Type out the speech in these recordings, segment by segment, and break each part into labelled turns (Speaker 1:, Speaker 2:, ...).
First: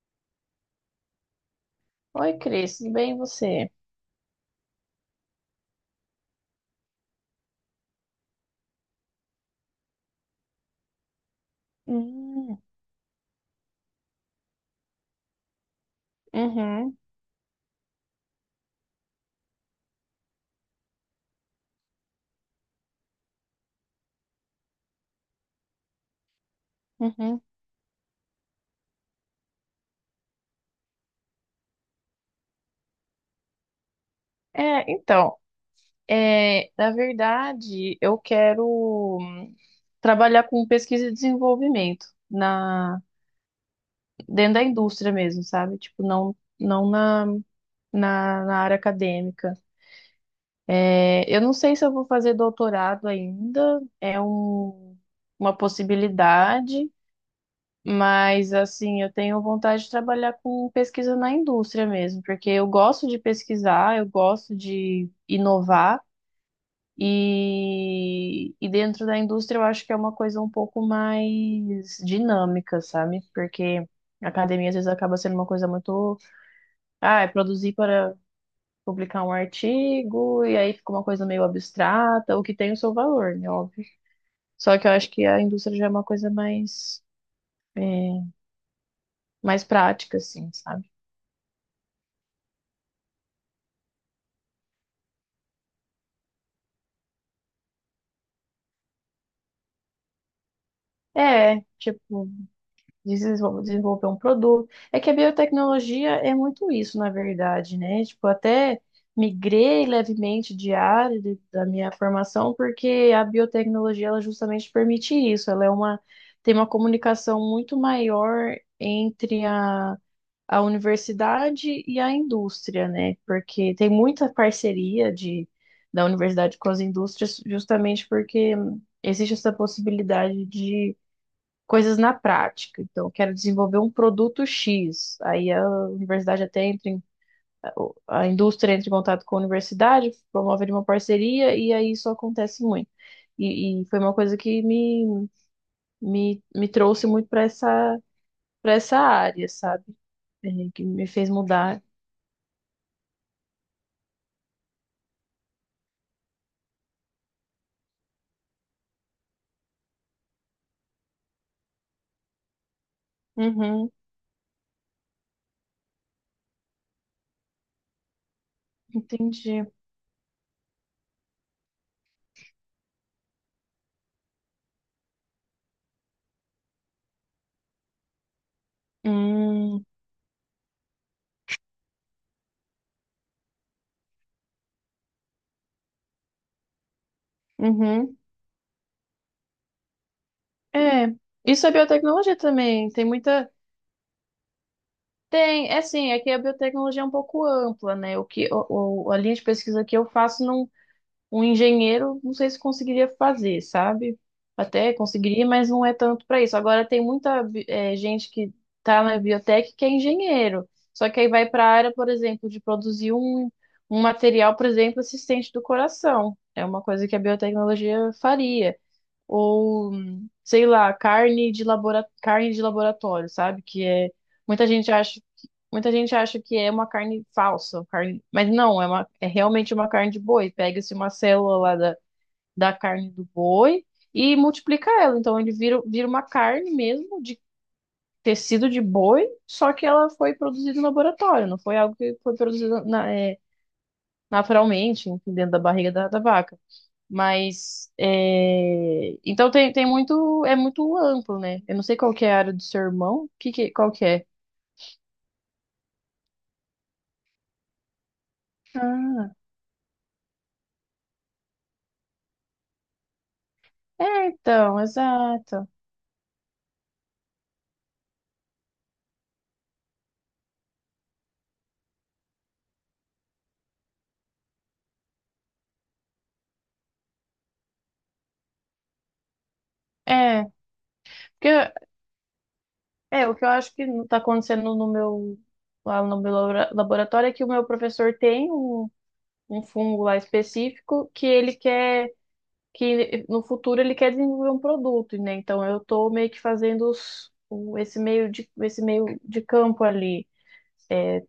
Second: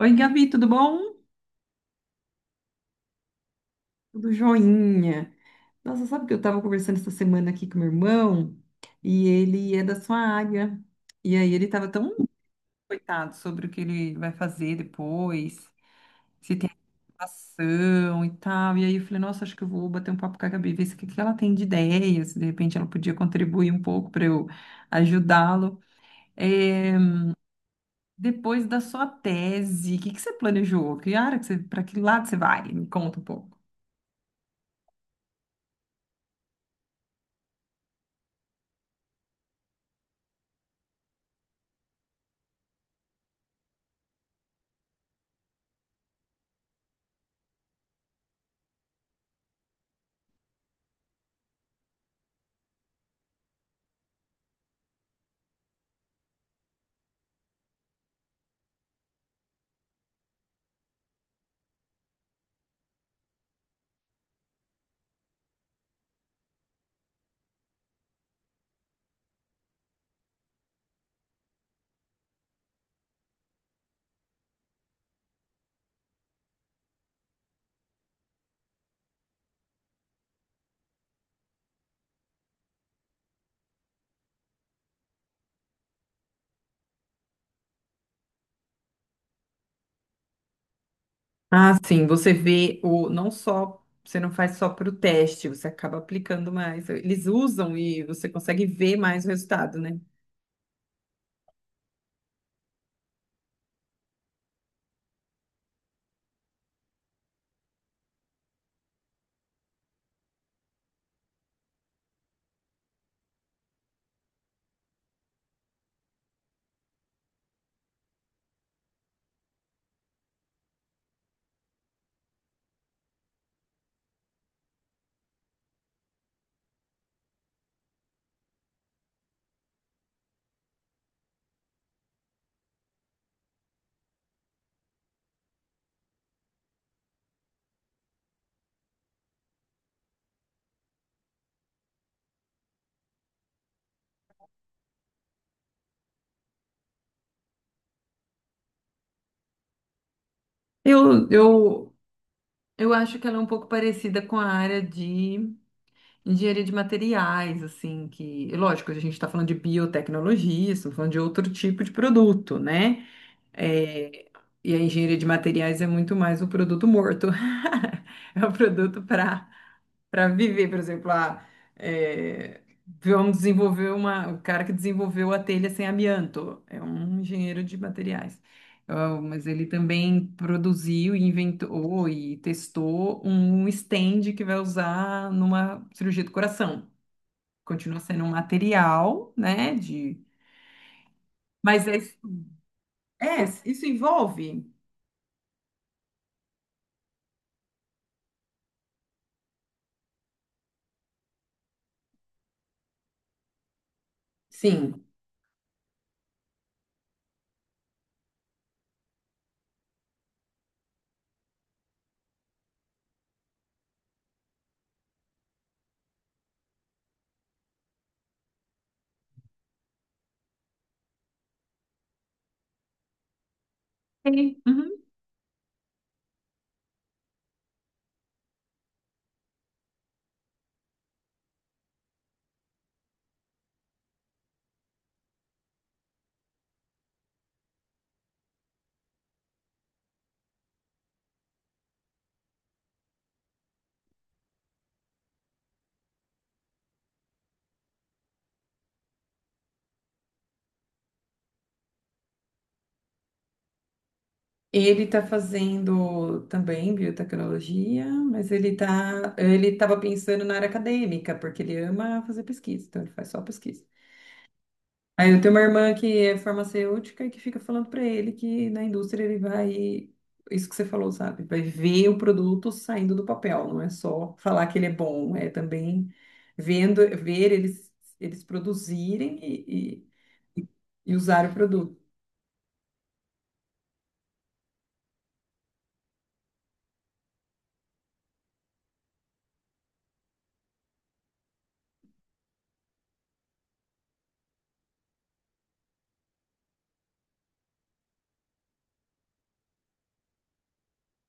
Speaker 1: Oi, Gabi, tudo bom?
Speaker 2: Oi, Cris, tudo bem e você?
Speaker 1: Tudo joinha. Nossa, sabe que eu estava conversando essa semana aqui com meu irmão e ele é da sua área. E aí ele estava tão
Speaker 2: Hum,
Speaker 1: coitado sobre o que ele vai fazer depois, se tem
Speaker 2: uhum,
Speaker 1: ação e tal. E aí eu falei, nossa, acho que eu vou bater um papo com a Gabi, ver se o que que ela tem de ideias, se de repente ela podia contribuir um pouco para eu ajudá-lo. Eh,
Speaker 2: uhum.
Speaker 1: Depois da sua tese, o que que você planejou? Que área que você, para que lado você vai? Me conta um pouco.
Speaker 2: É, então, é, na verdade, eu quero trabalhar com pesquisa e desenvolvimento na, dentro da indústria mesmo, sabe? Tipo, não, não na, na área acadêmica. É, eu não sei se eu vou fazer doutorado ainda, é uma possibilidade. Mas, assim, eu tenho vontade de trabalhar com pesquisa na indústria mesmo, porque eu gosto de pesquisar, eu gosto de inovar, e dentro da indústria eu acho que é uma coisa um pouco mais dinâmica, sabe? Porque a academia às vezes acaba sendo uma coisa muito. Ah, é produzir para publicar um artigo, e aí fica uma coisa meio abstrata, o que tem o seu valor, né? Óbvio. Só que eu acho que a indústria já é uma coisa mais, é, mais prática, assim, sabe?
Speaker 1: Ah, sim, você vê o não só você não faz só para o teste, você acaba aplicando mais. Eles usam e você consegue ver mais o resultado, né?
Speaker 2: É, tipo, desenvolver um produto. É que a biotecnologia é muito isso, na verdade, né? Tipo, até migrei levemente de área da minha formação, porque a biotecnologia, ela justamente permite isso. Tem uma comunicação muito maior entre a universidade e a indústria, né? Porque tem muita parceria da universidade com as indústrias, justamente porque existe essa possibilidade de coisas na prática. Então, eu quero desenvolver um produto X. Aí a universidade até entra em, a indústria entra em contato com a universidade, promove ali uma parceria e aí isso acontece muito. E foi uma coisa que me trouxe muito para para essa área, sabe? É, que me
Speaker 1: Eu,
Speaker 2: fez mudar.
Speaker 1: eu, eu acho que ela é um pouco parecida com a área de engenharia de materiais, assim, que, lógico, a gente está falando de biotecnologia, estamos falando de outro tipo de produto, né?
Speaker 2: Uhum,
Speaker 1: É, e a engenharia de materiais é muito mais o produto morto. É o produto para
Speaker 2: entendi.
Speaker 1: viver, por exemplo, a, é, vamos desenvolver uma, o cara que desenvolveu a telha sem amianto, é um engenheiro de materiais. Ah, mas ele
Speaker 2: Hum,
Speaker 1: também produziu e inventou e testou um stand que vai usar numa cirurgia do coração. Continua
Speaker 2: uhum.
Speaker 1: sendo um material, né? De...
Speaker 2: É, isso é
Speaker 1: Mas
Speaker 2: biotecnologia também.
Speaker 1: é, isso envolve?
Speaker 2: É assim, é que a biotecnologia é um pouco ampla, né? O que o, a linha de pesquisa que eu faço, não, um engenheiro, não sei se conseguiria fazer, sabe? Até
Speaker 1: Sim.
Speaker 2: conseguiria, mas não é tanto para isso. Agora, tem muita gente que está na biotec que é engenheiro, só que aí vai para a área, por exemplo, de produzir um material, por exemplo, assistente do coração. É uma coisa que a biotecnologia faria ou sei lá, carne de laboratório, sabe? Que é
Speaker 1: Sim.
Speaker 2: muita gente
Speaker 1: Uhum.
Speaker 2: acha muita gente acha que é uma carne falsa, carne, mas não, é uma é realmente uma carne de boi. Pega-se uma célula lá da carne do boi e multiplica ela, então ele vira uma carne mesmo de tecido de boi, só que ela foi produzida no laboratório, não foi algo que foi produzido naturalmente, enfim, dentro da barriga da vaca. Mas é, então tem, tem muito é muito amplo, né? Eu não sei qual que é a área do seu irmão, que qual que é?
Speaker 1: Ele está fazendo também biotecnologia, mas ele tá,
Speaker 2: Ah,
Speaker 1: ele estava pensando na área acadêmica, porque ele ama fazer pesquisa, então ele faz só pesquisa.
Speaker 2: é, então,
Speaker 1: Aí eu tenho uma
Speaker 2: exato.
Speaker 1: irmã que é farmacêutica e que fica falando para ele que na indústria ele vai, isso que você falou, sabe? Vai ver o produto saindo do papel, não é só falar que ele é bom, é também vendo, ver eles, eles produzirem
Speaker 2: É,
Speaker 1: e, e usar
Speaker 2: porque
Speaker 1: o produto.
Speaker 2: é o que eu acho que não tá acontecendo no meu lá no meu laboratório é que o meu professor tem um fungo lá específico que ele quer que no futuro ele quer desenvolver um produto, né? Então eu tô meio que fazendo esse meio de campo ali.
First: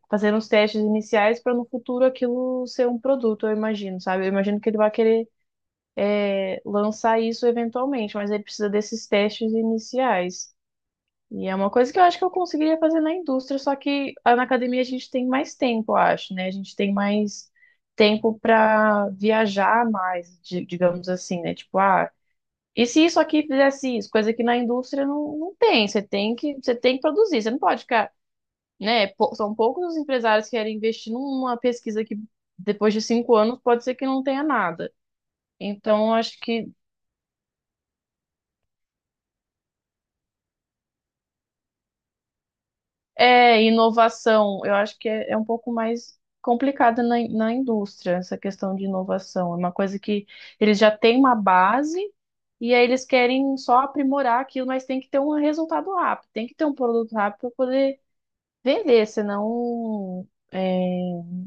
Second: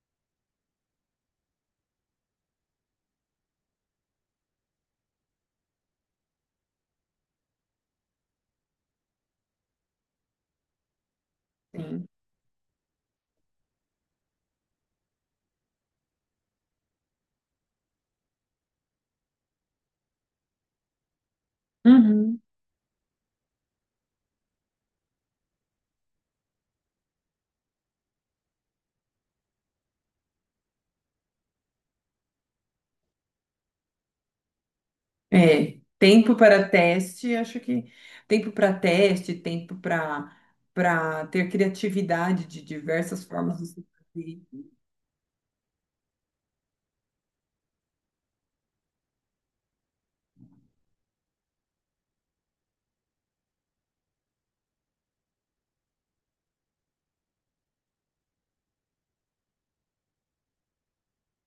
Speaker 2: Fazer uns testes iniciais para no futuro aquilo ser um produto, eu imagino, sabe? Eu imagino que ele vai querer é, lançar isso eventualmente, mas ele precisa desses testes iniciais. E é uma coisa que eu
Speaker 1: Sim.
Speaker 2: acho que eu conseguiria fazer na indústria, só que ah, na academia a gente tem mais tempo, eu acho, né? A gente tem mais tempo para viajar mais, digamos assim, né? Tipo, ah,
Speaker 1: Uhum.
Speaker 2: e se isso aqui fizesse isso? Coisa que na indústria não, não tem. Você tem que produzir, você não pode ficar né? São poucos os empresários que querem investir numa pesquisa que depois de 5 anos pode ser que não tenha nada.
Speaker 1: É,
Speaker 2: Então,
Speaker 1: tempo
Speaker 2: acho
Speaker 1: para
Speaker 2: que
Speaker 1: teste, acho que tempo para teste, tempo para ter criatividade de diversas formas
Speaker 2: é
Speaker 1: de se fazer.
Speaker 2: inovação, eu acho que é um pouco mais complicada na, na indústria, essa questão de inovação. É uma coisa que eles já têm uma base e aí eles querem só aprimorar aquilo, mas tem que ter um resultado rápido, tem que ter um produto rápido para poder vender, senão é,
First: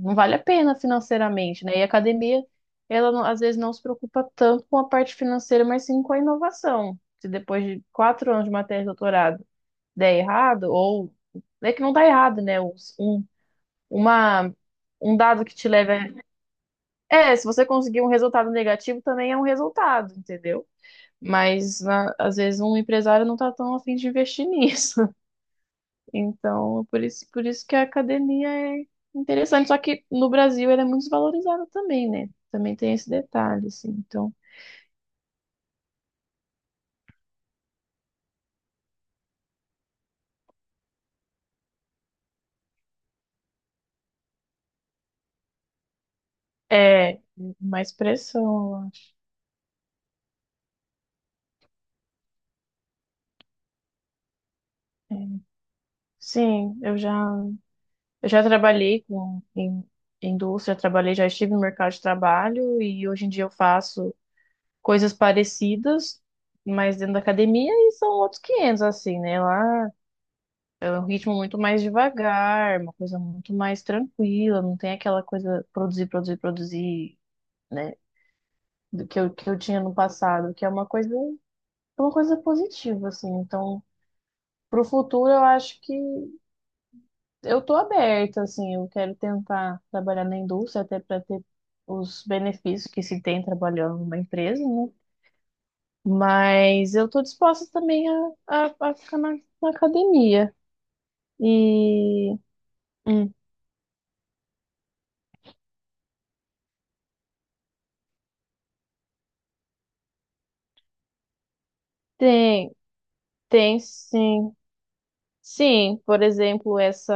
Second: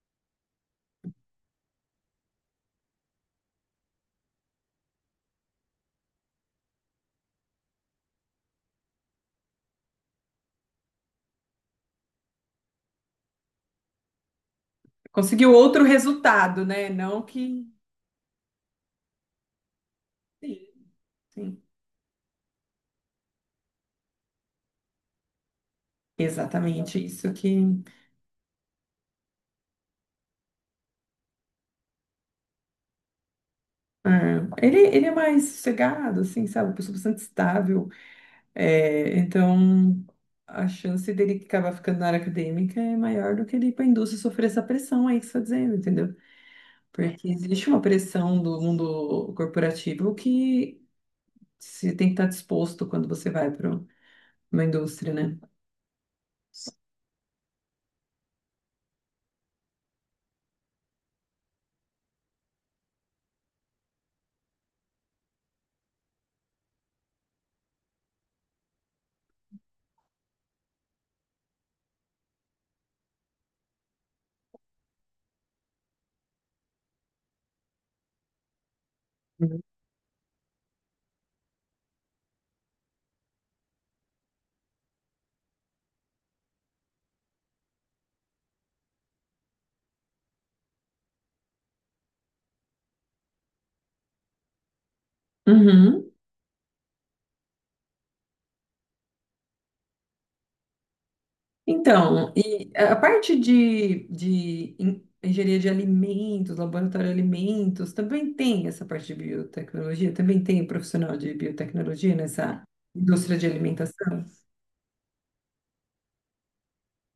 Speaker 2: não vale a pena financeiramente, né? E a academia, ela não- às vezes não se preocupa tanto com a parte financeira, mas sim com a inovação. Se depois de 4 anos de matéria de doutorado der errado, ou é que não dá errado, né? Uma, Um dado
Speaker 1: Conseguiu
Speaker 2: que te
Speaker 1: outro
Speaker 2: leva.
Speaker 1: resultado, né? Não
Speaker 2: É, se você
Speaker 1: que.
Speaker 2: conseguir um resultado negativo, também é um resultado,
Speaker 1: Sim,
Speaker 2: entendeu?
Speaker 1: sim.
Speaker 2: Mas às vezes um empresário não tá tão afim de investir nisso. Então,
Speaker 1: Exatamente
Speaker 2: por isso,
Speaker 1: isso
Speaker 2: por
Speaker 1: que.
Speaker 2: isso que a academia é interessante. Só que no Brasil ela é muito desvalorizada também, né? Também tem esse detalhe, assim.
Speaker 1: É,
Speaker 2: Então,
Speaker 1: ele é mais sossegado, assim, sabe? Uma pessoa bastante estável. É, então, a chance dele acabar ficando na área acadêmica é maior do que ele ir para a indústria e sofrer essa pressão aí que você está dizendo, entendeu?
Speaker 2: é
Speaker 1: Porque existe uma
Speaker 2: mais
Speaker 1: pressão
Speaker 2: pressão,
Speaker 1: do
Speaker 2: eu acho.
Speaker 1: mundo corporativo que você tem que estar disposto quando você vai para uma indústria, né?
Speaker 2: Sim, eu já trabalhei em indústria, trabalhei, já estive no mercado de trabalho e hoje em dia eu faço coisas parecidas, mas dentro da academia e são outros 500, assim, né? Lá é um ritmo muito mais devagar, uma coisa muito mais tranquila, não tem aquela coisa produzir, produzir, produzir, né? do que eu
Speaker 1: Uhum.
Speaker 2: tinha no passado, que é uma coisa positiva, assim. Então, pro futuro, eu acho que eu tô aberta, assim. Eu quero tentar trabalhar na indústria, até para ter os benefícios que se tem trabalhando numa empresa, né?
Speaker 1: Uhum.
Speaker 2: Mas eu tô disposta também a ficar na academia.
Speaker 1: Então,
Speaker 2: E
Speaker 1: e a
Speaker 2: hum,
Speaker 1: parte de en- engenharia de alimentos, laboratório de alimentos, também tem essa parte de biotecnologia? Também tem profissional de biotecnologia nessa
Speaker 2: tem,
Speaker 1: indústria de
Speaker 2: tem
Speaker 1: alimentação?
Speaker 2: sim. Sim, por exemplo, essa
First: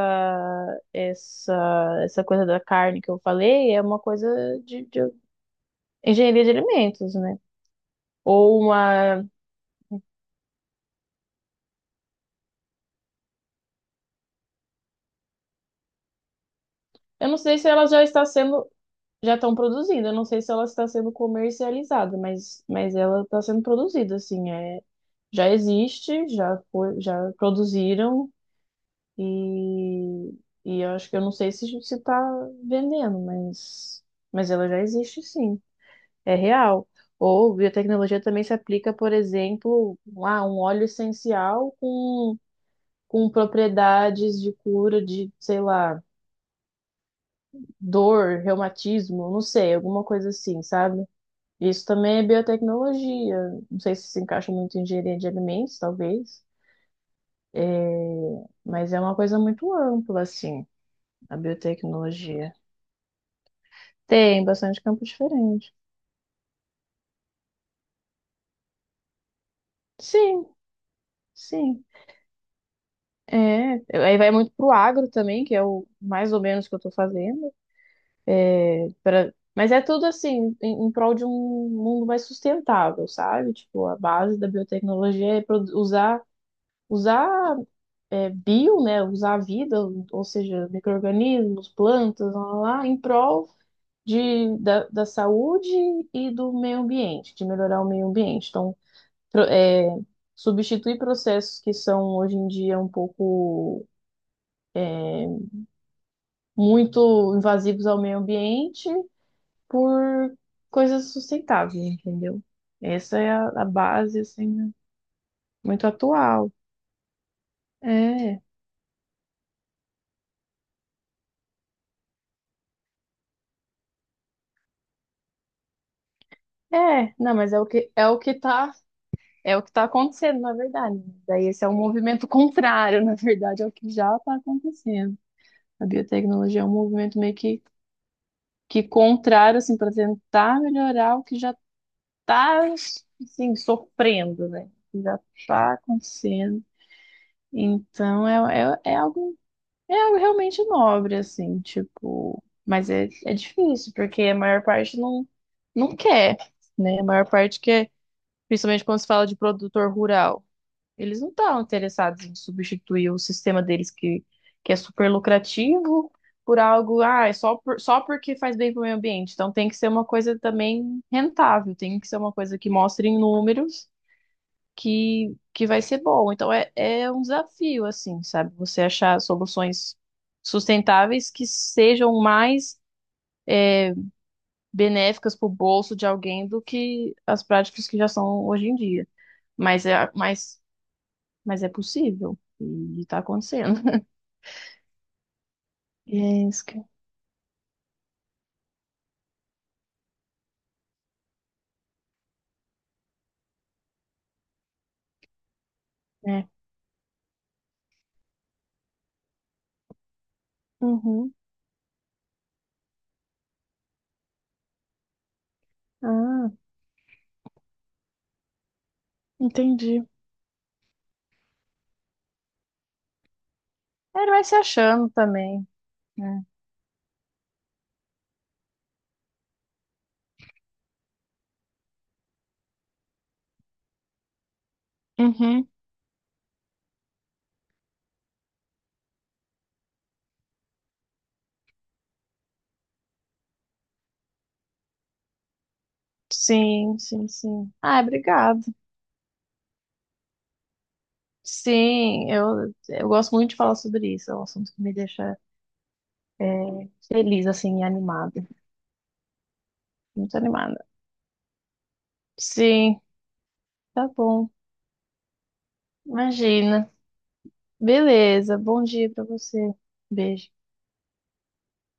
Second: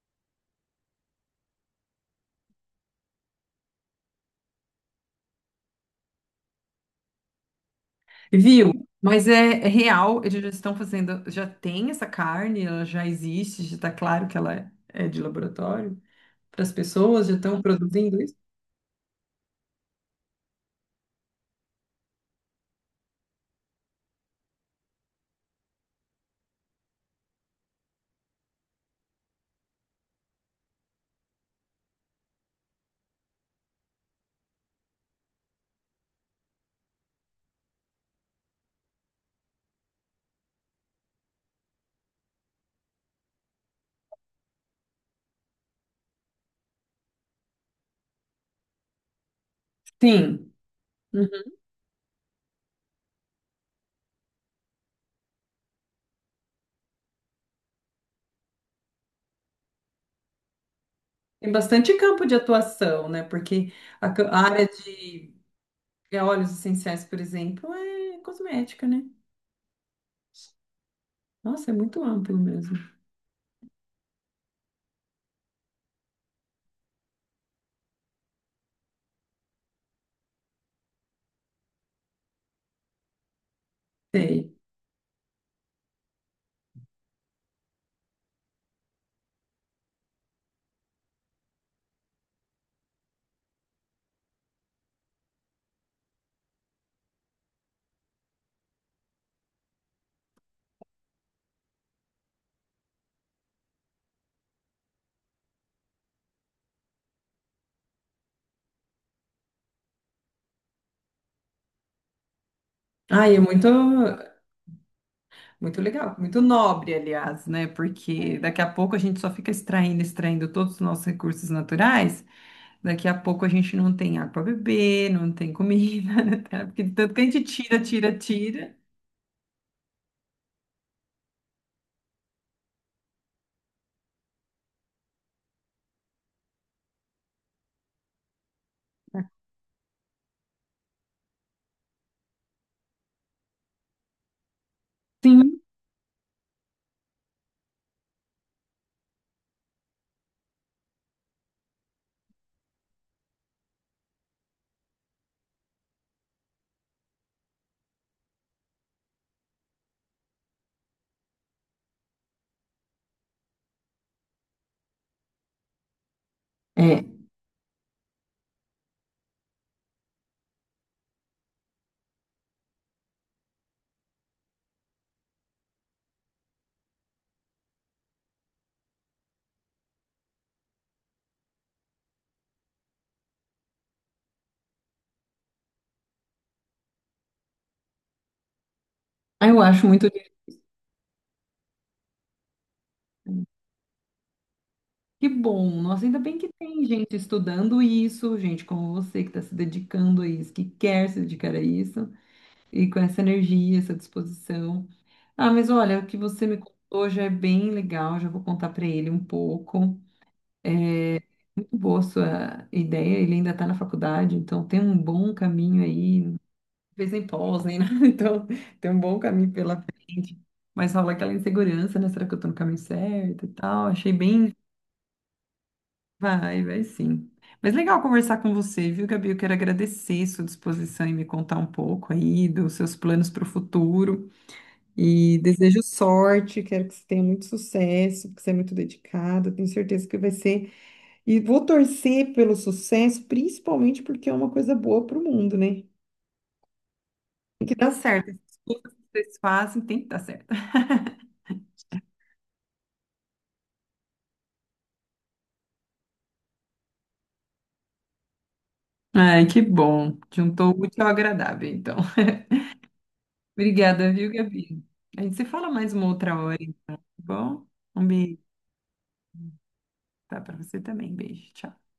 Speaker 2: essa essa coisa da carne que eu falei é uma coisa de engenharia de alimentos, né? Ou
Speaker 1: Viu?
Speaker 2: uma,
Speaker 1: Mas é real, eles já estão fazendo, já tem essa carne, ela já existe, já está claro que ela é de laboratório para as pessoas,
Speaker 2: eu
Speaker 1: já
Speaker 2: não sei
Speaker 1: estão
Speaker 2: se ela já
Speaker 1: produzindo
Speaker 2: está
Speaker 1: isso?
Speaker 2: sendo, já estão produzindo, eu não sei se ela está sendo comercializada, mas ela está sendo produzida, assim, é, já existe, já foi, já produziram e e eu acho que eu não sei se está vendendo, mas ela já existe, sim. É real. Ou biotecnologia também se aplica, por exemplo, a um óleo essencial com propriedades de cura de, sei lá, dor, reumatismo, não sei, alguma coisa
Speaker 1: Sim.
Speaker 2: assim, sabe?
Speaker 1: Uhum.
Speaker 2: Isso também é biotecnologia. Não sei se encaixa muito em engenharia de alimentos, talvez, É, mas é uma coisa muito ampla, assim, a
Speaker 1: Tem bastante campo de
Speaker 2: biotecnologia.
Speaker 1: atuação, né? Porque a, ca-
Speaker 2: Tem
Speaker 1: a área
Speaker 2: bastante campo
Speaker 1: de
Speaker 2: diferente.
Speaker 1: é, óleos essenciais, por exemplo, é cosmética, né?
Speaker 2: Sim,
Speaker 1: Nossa, é
Speaker 2: sim.
Speaker 1: muito amplo mesmo.
Speaker 2: É, aí vai muito pro agro também, que é o mais ou menos que eu tô fazendo. Pra... Mas é tudo assim, em prol de um mundo mais sustentável, sabe? Tipo, a base da
Speaker 1: Sei.
Speaker 2: biotecnologia é usar, usar é, bio, né? Usar a vida, ou seja, micro-organismos, plantas, lá, lá, lá, em prol da saúde e do meio ambiente, de melhorar o meio ambiente. Então, pro- é, substituir processos que são hoje em dia um pouco muito invasivos ao meio ambiente por coisas sustentáveis, entendeu? Essa
Speaker 1: Ai,
Speaker 2: é a base, assim, né?
Speaker 1: muito
Speaker 2: Muito
Speaker 1: legal, muito
Speaker 2: atual.
Speaker 1: nobre, aliás, né? Porque
Speaker 2: É,
Speaker 1: daqui a pouco a gente só fica extraindo, extraindo todos os nossos recursos naturais. Daqui a pouco a gente não tem água para beber, não tem comida, né? Porque de tanto que a
Speaker 2: não,
Speaker 1: gente
Speaker 2: mas é o
Speaker 1: tira,
Speaker 2: que
Speaker 1: tira, tira.
Speaker 2: é o que tá acontecendo, na verdade, né? Daí esse é um movimento contrário, na verdade, ao que já está acontecendo. A biotecnologia é um movimento meio que contrário, assim, para tentar melhorar o que já está, assim, sofrendo, né? O que já
Speaker 1: Sim,
Speaker 2: está acontecendo. Então, É algo realmente nobre, assim, tipo. Mas é difícil, porque a maior parte não, não quer, né? A maior parte quer, principalmente quando se fala de produtor rural. Eles não estão interessados em substituir o sistema deles, que é super lucrativo, por algo,
Speaker 1: é.
Speaker 2: ah, é só, só porque faz bem para o meio ambiente. Então tem que ser uma coisa também rentável, tem que ser uma coisa que mostre em números que vai ser bom. Então é um desafio, assim, sabe? Você achar soluções sustentáveis que sejam mais benéficas para o bolso de alguém do que as práticas que já são hoje em dia.
Speaker 1: Ah, eu
Speaker 2: Mas
Speaker 1: acho muito
Speaker 2: é, mas, mas é possível e está
Speaker 1: lindo.
Speaker 2: acontecendo.
Speaker 1: Que bom. Nossa,
Speaker 2: E
Speaker 1: ainda bem que
Speaker 2: é isso que
Speaker 1: tem gente estudando isso, gente como você que está se dedicando a isso, que quer se dedicar a isso, e com essa energia, essa disposição. Ah, mas olha, o que você
Speaker 2: é.
Speaker 1: me contou já é bem legal, já vou contar para ele um pouco. É
Speaker 2: Uhum.
Speaker 1: muito boa a sua ideia, ele ainda está na faculdade, então tem um bom caminho aí,
Speaker 2: Ah,
Speaker 1: fez nem pós, nem nada, então tem um bom caminho pela
Speaker 2: entendi.
Speaker 1: frente. Mas rola aquela insegurança, né? Será que eu tô no caminho certo e tal? Achei
Speaker 2: É, ele vai
Speaker 1: bem.
Speaker 2: se achando também, né?
Speaker 1: Vai, vai sim. Mas legal conversar com você, viu, Gabi? Eu quero agradecer sua disposição em me contar um pouco aí dos seus planos para o futuro. E
Speaker 2: Uhum.
Speaker 1: desejo sorte, quero que você tenha muito sucesso, porque você é muito dedicado tenho certeza que vai ser. E vou torcer pelo sucesso, principalmente porque é uma coisa boa para o mundo, né?
Speaker 2: Sim, sim,
Speaker 1: Tem
Speaker 2: sim.
Speaker 1: que dar
Speaker 2: Ah,
Speaker 1: certo. As
Speaker 2: obrigado.
Speaker 1: coisas que vocês fazem tem que dar certo.
Speaker 2: Sim, eu gosto muito de falar sobre isso. É um assunto que me deixa é, feliz, assim, e animada.
Speaker 1: Ai, que bom.
Speaker 2: Muito
Speaker 1: Juntou o
Speaker 2: animada.
Speaker 1: útil ao agradável, então.
Speaker 2: Sim, tá
Speaker 1: Obrigada, viu,
Speaker 2: bom.
Speaker 1: Gabi? A gente se fala mais uma outra hora,
Speaker 2: Imagina.
Speaker 1: então, tá bom? Um beijo,
Speaker 2: Beleza. Bom dia pra você.
Speaker 1: tá?
Speaker 2: Beijo.
Speaker 1: Pra você também. Beijo, tchau.